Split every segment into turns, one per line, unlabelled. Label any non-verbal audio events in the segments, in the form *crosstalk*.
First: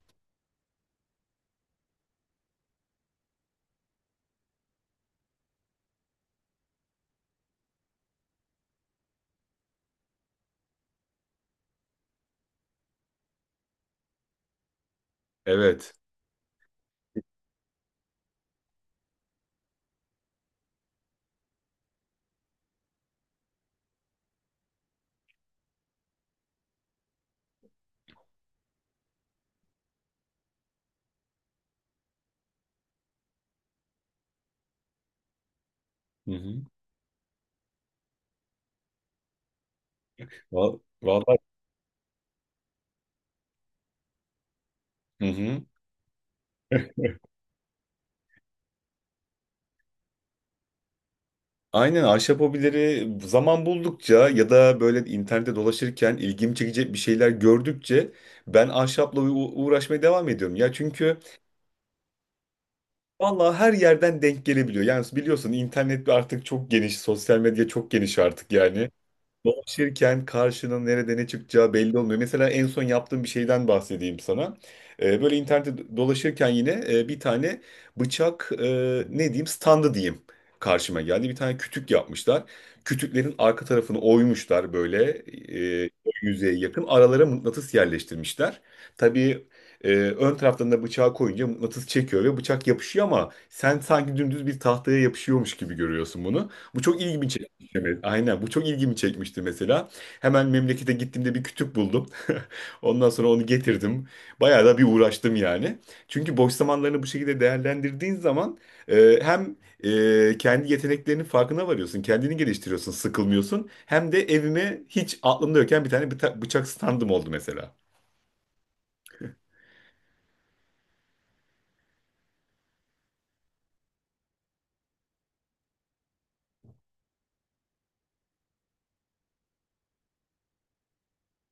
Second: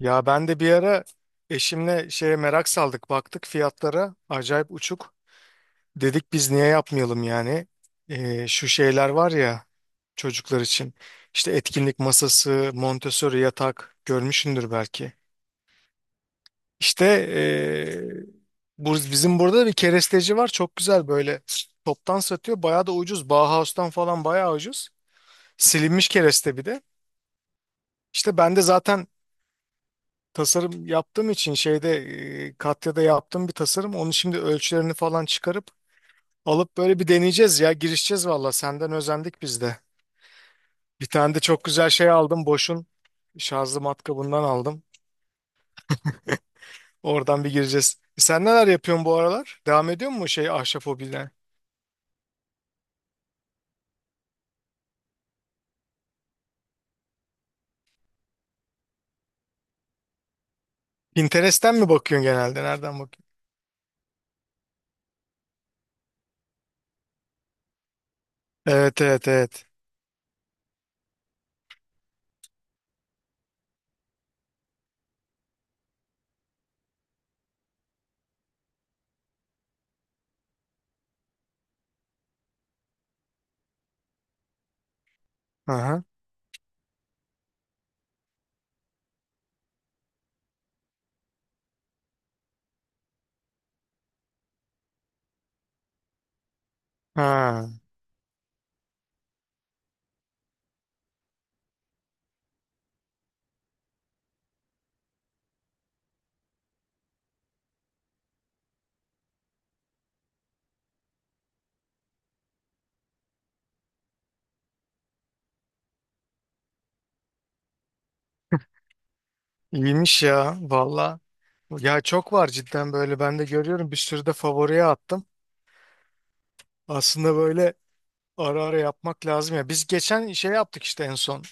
Ya ben de bir ara eşimle şeye merak saldık. Baktık fiyatlara acayip uçuk. Dedik biz niye yapmayalım yani. Şu şeyler var ya çocuklar için. İşte etkinlik masası, Montessori yatak görmüşsündür belki.
Evet.
İşte ee, bu, bizim burada bir keresteci var. Çok güzel böyle toptan satıyor. Bayağı da ucuz. Bauhaus'tan falan bayağı ucuz. Silinmiş kereste bir de. İşte ben de zaten tasarım yaptığım için şeyde Katya'da yaptığım bir tasarım. Onu şimdi ölçülerini falan çıkarıp
Hı hı.
alıp böyle bir deneyeceğiz ya. Girişeceğiz valla. Senden özendik biz de.
Val-
Bir tane
Vallahi
de çok güzel şey aldım. Boş'un şarjlı matkabından aldım.
Hı hı.
Oradan bir gireceğiz. E, sen neler yapıyorsun bu aralar? Devam ediyor mu şey ahşap hobine?
Aynen, ahşap hobileri zaman buldukça ya da böyle internette dolaşırken ilgimi çekecek bir şeyler gördükçe ben ahşapla uğraşmaya devam ediyorum. Ya çünkü
Pinterest'ten mi bakıyorsun genelde? Nereden bakıyorsun?
vallahi her yerden denk gelebiliyor. Yani biliyorsun, internet artık çok geniş, sosyal medya çok geniş artık yani.
Evet, evet, evet.
Dolaşırken karşının nerede ne çıkacağı belli olmuyor. Mesela en son yaptığım bir şeyden bahsedeyim sana. Böyle internette dolaşırken yine bir tane bıçak, ne diyeyim, standı diyeyim, karşıma geldi. Bir tane kütük yapmışlar. Kütüklerin arka tarafını oymuşlar böyle, e,
Aha.
yüzeye yakın. Aralara mıknatıs yerleştirmişler. Tabii ön taraftan da bıçağı koyunca mıknatıs çekiyor ve bıçak yapışıyor, ama sen sanki dümdüz bir tahtaya yapışıyormuş gibi görüyorsun bunu. Bu çok ilginç.
Ha.
Evet, aynen. Bu çok ilgimi çekmişti mesela. Hemen memlekete gittiğimde bir kütük buldum. *laughs* Ondan sonra onu getirdim. Bayağı da bir uğraştım yani. Çünkü boş zamanlarını bu şekilde değerlendirdiğin zaman hem kendi yeteneklerinin farkına varıyorsun, kendini geliştiriyorsun, sıkılmıyorsun. Hem de evime hiç aklımda yokken bir tane bıçak standım oldu mesela.
İyiymiş ya valla. Ya çok var cidden böyle ben de görüyorum bir sürü de favoriye attım. Aslında böyle ara ara yapmak lazım ya. Biz geçen şey yaptık işte en son.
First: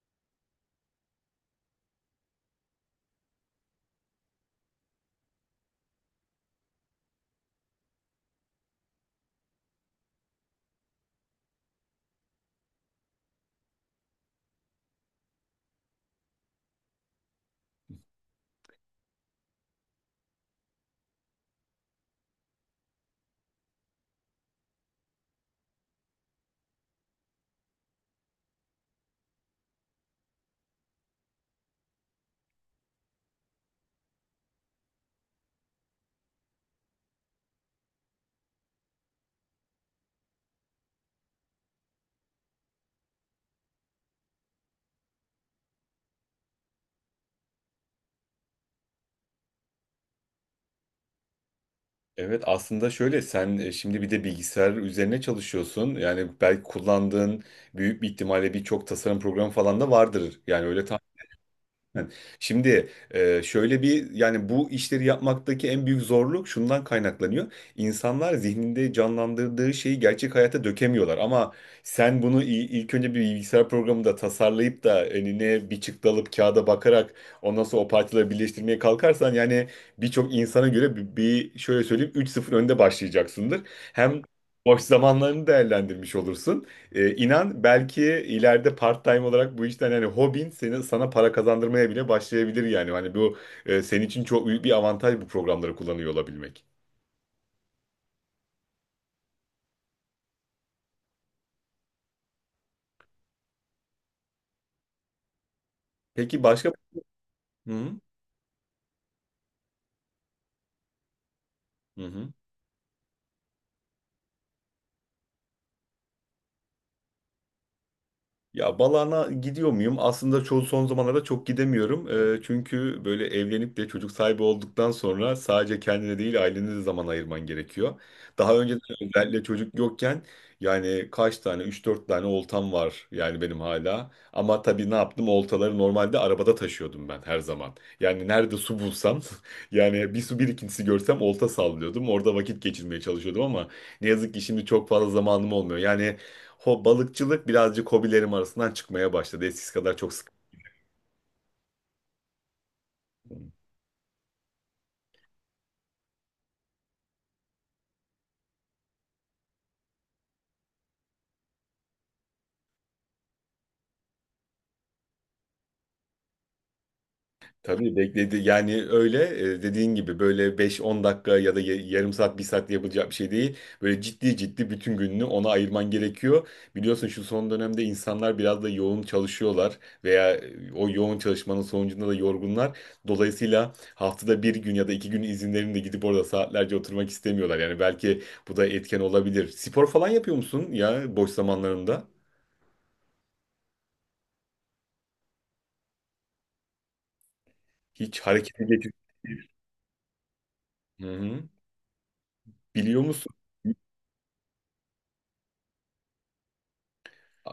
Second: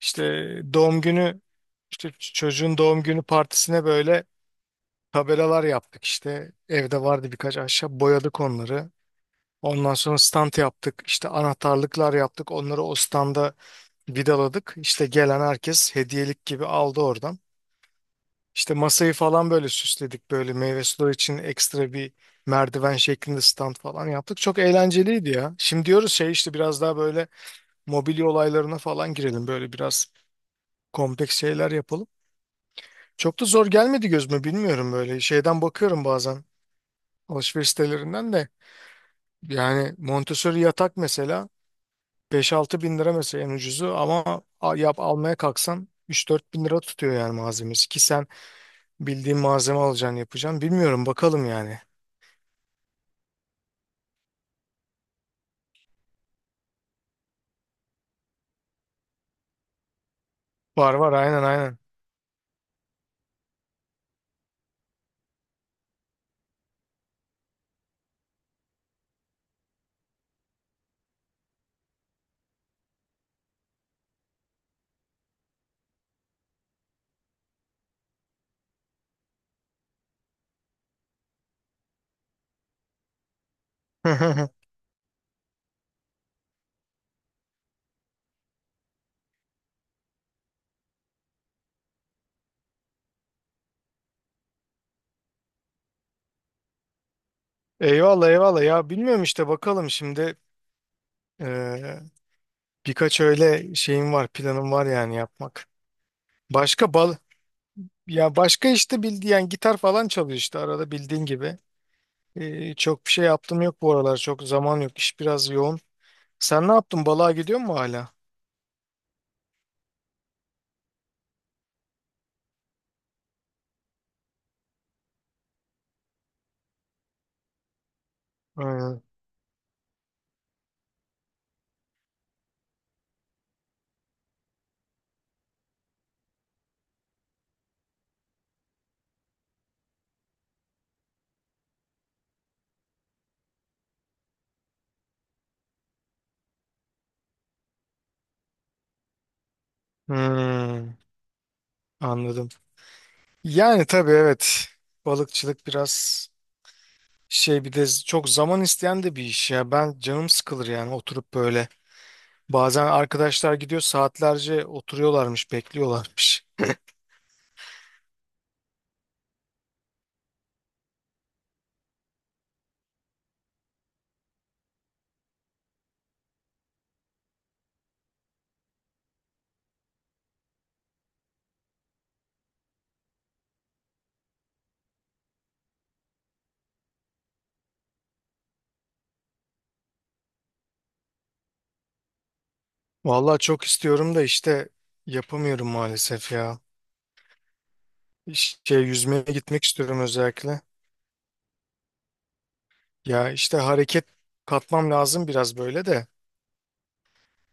İşte doğum günü işte çocuğun doğum günü partisine böyle tabelalar yaptık işte. Evde vardı birkaç ahşap boyadık onları. Ondan sonra stand yaptık. İşte anahtarlıklar yaptık. Onları o standa vidaladık. İşte gelen herkes hediyelik gibi aldı oradan. İşte masayı falan böyle süsledik. Böyle meyve suları için ekstra bir merdiven şeklinde stand falan yaptık. Çok eğlenceliydi ya. Şimdi diyoruz şey işte biraz daha böyle mobilya olaylarına falan girelim. Böyle biraz kompleks şeyler yapalım. Çok da zor gelmedi gözüme bilmiyorum böyle. Şeyden bakıyorum bazen alışveriş sitelerinden de. Yani Montessori yatak mesela 5-6 bin lira mesela en ucuzu ama al- yap almaya kalksan 3-4 bin lira tutuyor yani malzemesi ki sen bildiğin malzeme alacaksın yapacaksın. Bilmiyorum bakalım yani.
Evet, aslında şöyle, sen şimdi bir de bilgisayar üzerine çalışıyorsun. Yani belki kullandığın, büyük bir ihtimalle birçok tasarım programı falan da vardır. Yani öyle.
Var var aynen
*laughs* Şimdi şöyle bir, yani bu işleri yapmaktaki en büyük zorluk şundan kaynaklanıyor. İnsanlar zihninde canlandırdığı şeyi gerçek hayata dökemiyorlar, ama sen bunu ilk önce bir bilgisayar programında tasarlayıp da önüne bir çıktı alıp kağıda bakarak ondan sonra o parçaları birleştirmeye kalkarsan, yani birçok insana göre bir şöyle söyleyeyim, üç sıfır önde başlayacaksındır. Hem
aynen.
boş zamanlarını değerlendirmiş olursun. İnan belki ileride part-time olarak bu işten, hani hobin seni, sana para kazandırmaya bile başlayabilir yani. Hani bu senin için çok büyük bir avantaj, bu programları kullanıyor olabilmek.
*laughs* Eyvallah, eyvallah ya bilmiyorum işte bakalım şimdi eee, birkaç öyle şeyim var planım var yani yapmak.
Peki başka...
Başka bal
Hı hı.
ya başka işte bildiğin yani gitar falan çalıyor işte arada bildiğin gibi.
Hı hı.
Çok bir şey yaptım yok bu aralar. Çok zaman yok. İş biraz yoğun. Sen ne yaptın? Balığa gidiyor mu hala?
Ya, Balana gidiyor muyum? Aslında çoğu, son zamanlarda çok gidemiyorum. Çünkü böyle evlenip de çocuk sahibi olduktan sonra sadece kendine değil, ailene de zaman ayırman gerekiyor. Daha önceden,
Hmm.
özellikle çocuk yokken, yani kaç tane, üç dört tane oltam var yani benim hala. Ama tabii ne yaptım? Oltaları normalde arabada taşıyordum ben her zaman. Yani nerede su bulsam *laughs* yani bir su birikintisi görsem olta sallıyordum. Orada vakit geçirmeye çalışıyordum, ama ne yazık ki şimdi çok fazla zamanım olmuyor. Yani balıkçılık birazcık hobilerim arasından çıkmaya başladı. Eskisi kadar çok sık.
Hmm, anladım. Yani tabii evet. Balıkçılık biraz şey bir de z- çok zaman isteyen de bir iş ya. Ben canım sıkılır yani oturup böyle. Bazen arkadaşlar gidiyor saatlerce oturuyorlarmış, bekliyorlarmış.
Tabii bekledi. Yani öyle, dediğin gibi böyle beş on dakika ya da yarım saat, bir saatte yapılacak bir şey değil. Böyle ciddi ciddi bütün gününü ona ayırman gerekiyor. Biliyorsun, şu son dönemde insanlar biraz da yoğun çalışıyorlar veya o yoğun çalışmanın sonucunda da yorgunlar. Dolayısıyla haftada bir gün ya da iki gün izinlerinde gidip orada saatlerce oturmak istemiyorlar. Yani belki bu da etken olabilir. Spor falan yapıyor musun ya, boş zamanlarında?
Vallahi çok istiyorum da işte yapamıyorum maalesef ya.
Hiç harekete
Şey
geçip,
yüzmeye gitmek istiyorum özellikle.
hı hı, biliyor
Ya
musun?
işte hareket katmam lazım biraz böyle de.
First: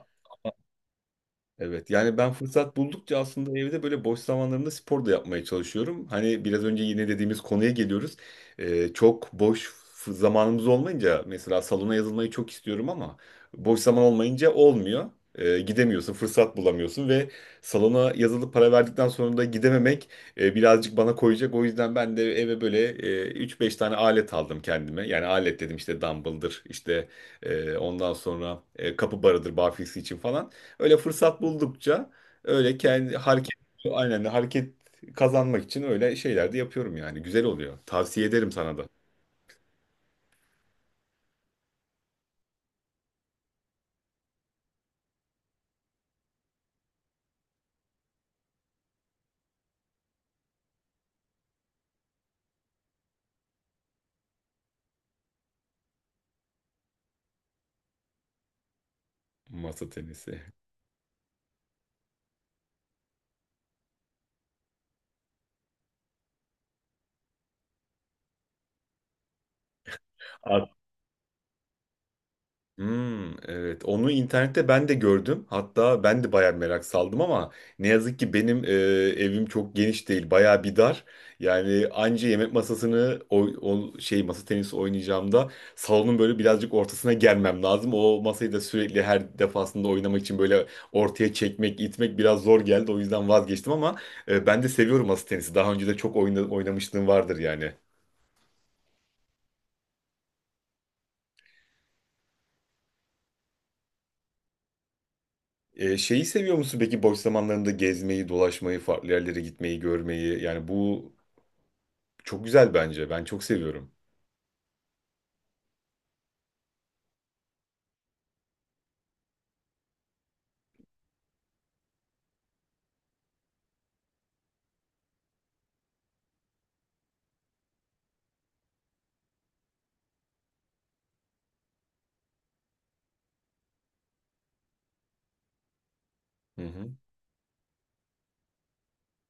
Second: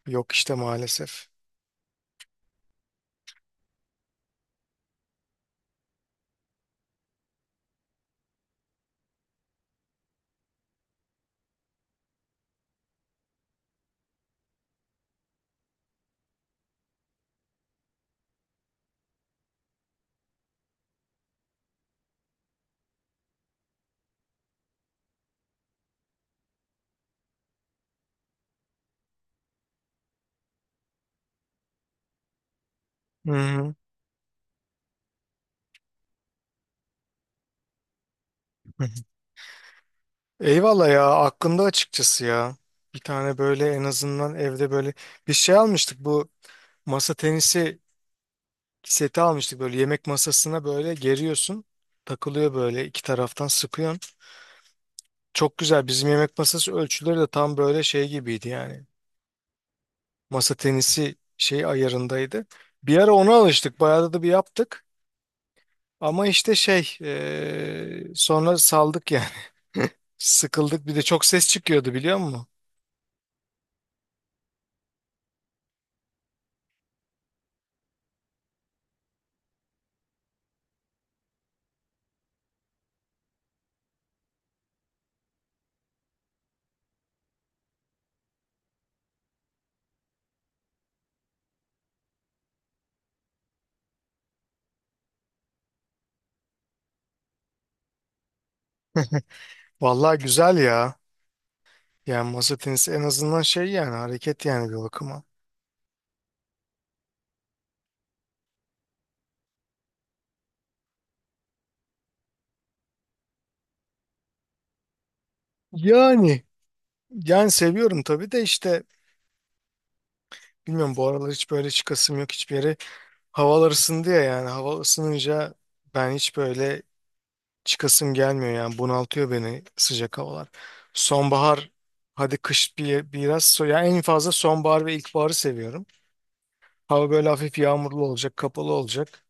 Yok işte maalesef.
Evet, yani ben fırsat buldukça aslında evde böyle boş zamanlarımda spor da yapmaya çalışıyorum. Hani biraz önce yine dediğimiz konuya geliyoruz. Çok boş zamanımız olmayınca mesela salona yazılmayı çok istiyorum, ama boş zaman olmayınca olmuyor. Gidemiyorsun, fırsat bulamıyorsun ve salona yazılıp para verdikten sonra da gidememek birazcık bana koyacak. O yüzden ben de eve böyle 3-5 tane alet aldım kendime. Yani alet dedim, işte dumbbell'dır, işte ondan sonra kapı barıdır barfiks için falan. Öyle fırsat buldukça öyle kendi
Hı
hareket,
hı.
aynen hareket kazanmak için öyle şeyler de yapıyorum yani. Güzel oluyor. Tavsiye ederim sana
Hı
da
hı. Eyvallah ya aklımda açıkçası ya. Bir tane böyle en azından evde böyle bir şey almıştık bu masa tenisi seti almıştık böyle yemek masasına böyle geriyorsun. Takılıyor böyle iki taraftan sıkıyorsun. Çok güzel bizim yemek masası ölçüleri de tam böyle şey gibiydi yani.
masa tenisi.
Masa tenisi şey ayarındaydı. Bir ara ona alıştık. Bayağı da bir yaptık. Ama işte şey sonra saldık yani. *laughs* Sıkıldık. Bir de çok ses çıkıyordu biliyor musun?
Hmm, evet. Onu internette ben de gördüm. Hatta ben de bayağı merak saldım, ama ne yazık ki benim evim çok geniş değil. Bayağı bir dar. Yani anca yemek masasını o şey, masa tenisi oynayacağımda salonun böyle birazcık ortasına gelmem lazım. O masayı da sürekli her defasında oynamak için böyle ortaya çekmek, itmek biraz zor geldi. O yüzden vazgeçtim, ama ben de seviyorum masa tenisi. Daha önce de çok oynamışlığım vardır yani.
Vallahi güzel ya. Yani masa tenisi en azından şey yani hareket yani bir bakıma.
Şeyi seviyor musun peki, boş zamanlarında gezmeyi, dolaşmayı, farklı yerlere gitmeyi, görmeyi? Yani bu çok güzel bence. Ben çok seviyorum.
Yani yani seviyorum tabii de işte bilmiyorum bu aralar hiç böyle çıkasım yok hiçbir yere. Havalar ısındı ya yani hava ısınınca ben hiç böyle çıkasım gelmiyor yani bunaltıyor beni sıcak havalar. Sonbahar hadi kış bir, biraz so yani en fazla sonbahar ve ilkbaharı seviyorum.
Hı hı.
Hava böyle hafif yağmurlu olacak, kapalı olacak.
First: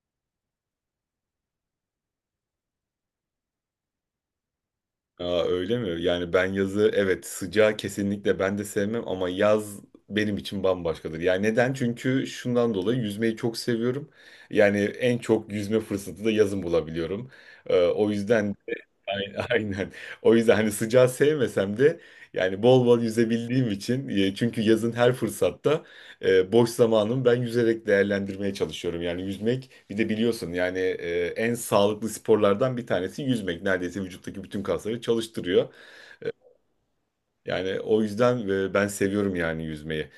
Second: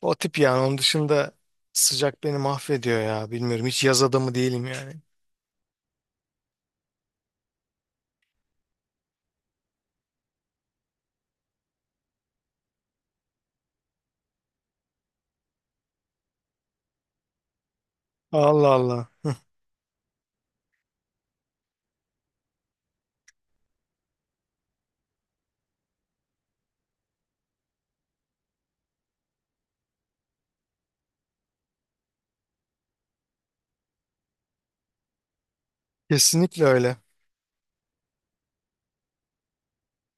O tip yani onun dışında sıcak beni mahvediyor ya bilmiyorum hiç yaz adamı değilim yani.
Aa, öyle mi? Yani ben yazı, evet sıcağı kesinlikle ben de sevmem, ama yaz benim için bambaşkadır. Yani neden? Çünkü şundan dolayı yüzmeyi çok seviyorum. Yani en çok yüzme fırsatı da yazın bulabiliyorum. O yüzden,
Allah Allah.
ay- *laughs* aynen. O yüzden hani sıcağı sevmesem de yani bol bol yüzebildiğim için, çünkü yazın her fırsatta boş zamanımı ben yüzerek değerlendirmeye çalışıyorum. Yani yüzmek, bir de biliyorsun yani en sağlıklı sporlardan bir tanesi yüzmek. Neredeyse vücuttaki bütün kasları çalıştırıyor.
Kesinlikle öyle.
Yani o yüzden ben seviyorum yani yüzmeyi.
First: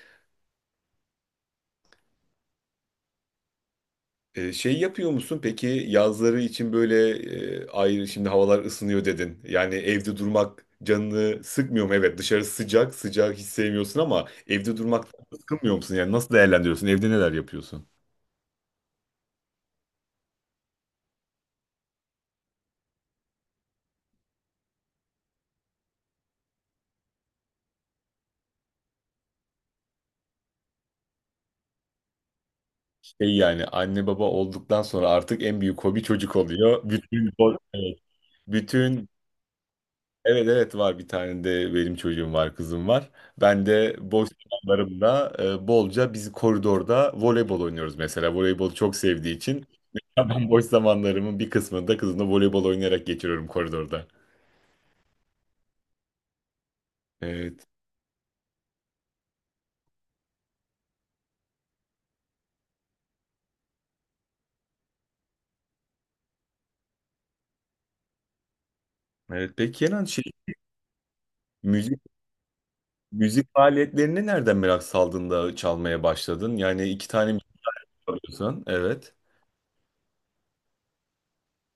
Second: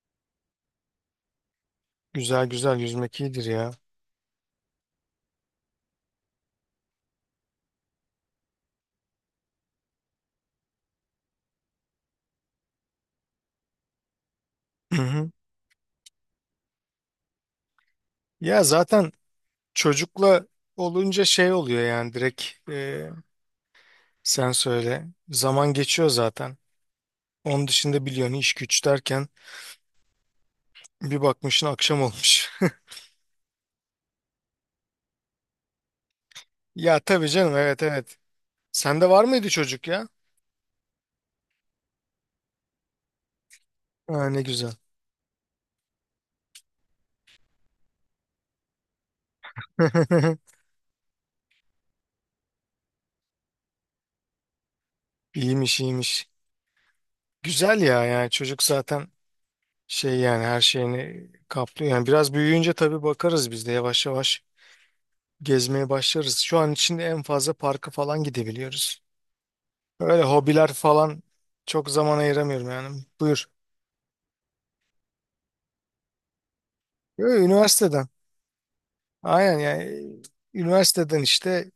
Güzel güzel, yüzmek iyidir ya.
Şey yapıyor musun peki yazları için böyle ayrı, şimdi havalar ısınıyor dedin. Yani evde durmak canını sıkmıyor mu? Evet, dışarı sıcak sıcak hiç sevmiyorsun, ama evde
Hı
durmak
hı.
sıkılmıyor musun? Yani nasıl değerlendiriyorsun? Evde neler yapıyorsun?
Ya zaten çocukla olunca şey oluyor yani direkt e, sen söyle. Zaman geçiyor zaten. Onun dışında biliyorsun iş güç derken bir bakmışsın akşam olmuş. *laughs*
Şey, yani anne baba olduktan sonra artık en büyük hobi çocuk oluyor.
Ya tabii
Bütün,
canım, evet,
evet,
evet.
bütün.
Sende var mıydı çocuk ya?
Evet, evet, var, bir tane de benim çocuğum var, kızım var. Ben de boş
Ha, ne güzel.
zamanlarımda bolca biz koridorda voleybol oynuyoruz mesela. Voleybol çok sevdiği için *laughs* mesela ben
*laughs*
boş zamanlarımın bir kısmını da kızımla voleybol oynayarak geçiriyorum koridorda.
İyiymiş, iyiymiş.
Evet.
Güzel ya yani çocuk zaten şey yani her şeyini kaplıyor. Yani biraz büyüyünce tabii bakarız biz de yavaş yavaş gezmeye başlarız. Şu an için en fazla parka falan gidebiliyoruz.
Evet peki Kenan,
Öyle hobiler falan çok
müzik
zaman ayıramıyorum yani. Buyur.
müzik faaliyetlerine nereden merak saldın da çalmaya başladın? Yani iki
Yo,
tane mi
üniversiteden.
çalıyorsun? Evet.
Aynen yani üniversiteden işte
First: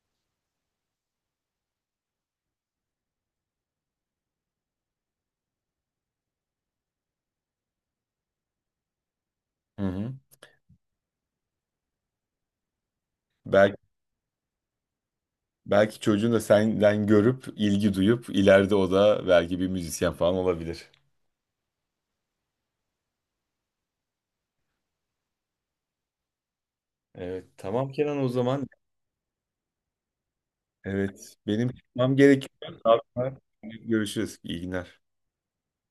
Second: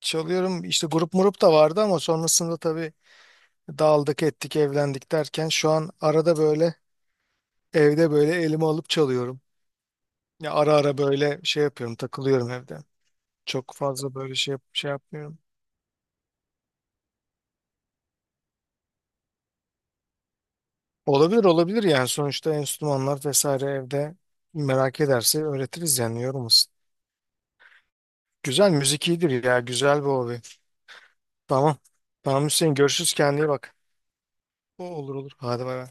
çalıyorum. İşte grup murup da vardı ama sonrasında tabii dağıldık ettik evlendik derken şu an arada böyle evde böyle elime alıp çalıyorum.
Hı hı.
Ya ara ara böyle şey yapıyorum takılıyorum evde. Çok
Belki
fazla böyle şey, yap- şey yapmıyorum.
belki çocuğun da senden görüp, ilgi duyup ileride o da belki bir müzisyen falan olabilir.
Olabilir, olabilir yani sonuçta enstrümanlar vesaire evde merak ederse öğretiriz yani yorulmasın.
Evet, tamam Kenan o zaman.
Güzel müzik iyidir ya, güzel bir hobi.
Evet, benim
Tamam.
çıkmam
Tamam Hüseyin,
gerekiyor.
görüşürüz, kendine iyi bak.
Görüşürüz. İyi
O-
günler.
Olur, olur, hadi bay bay.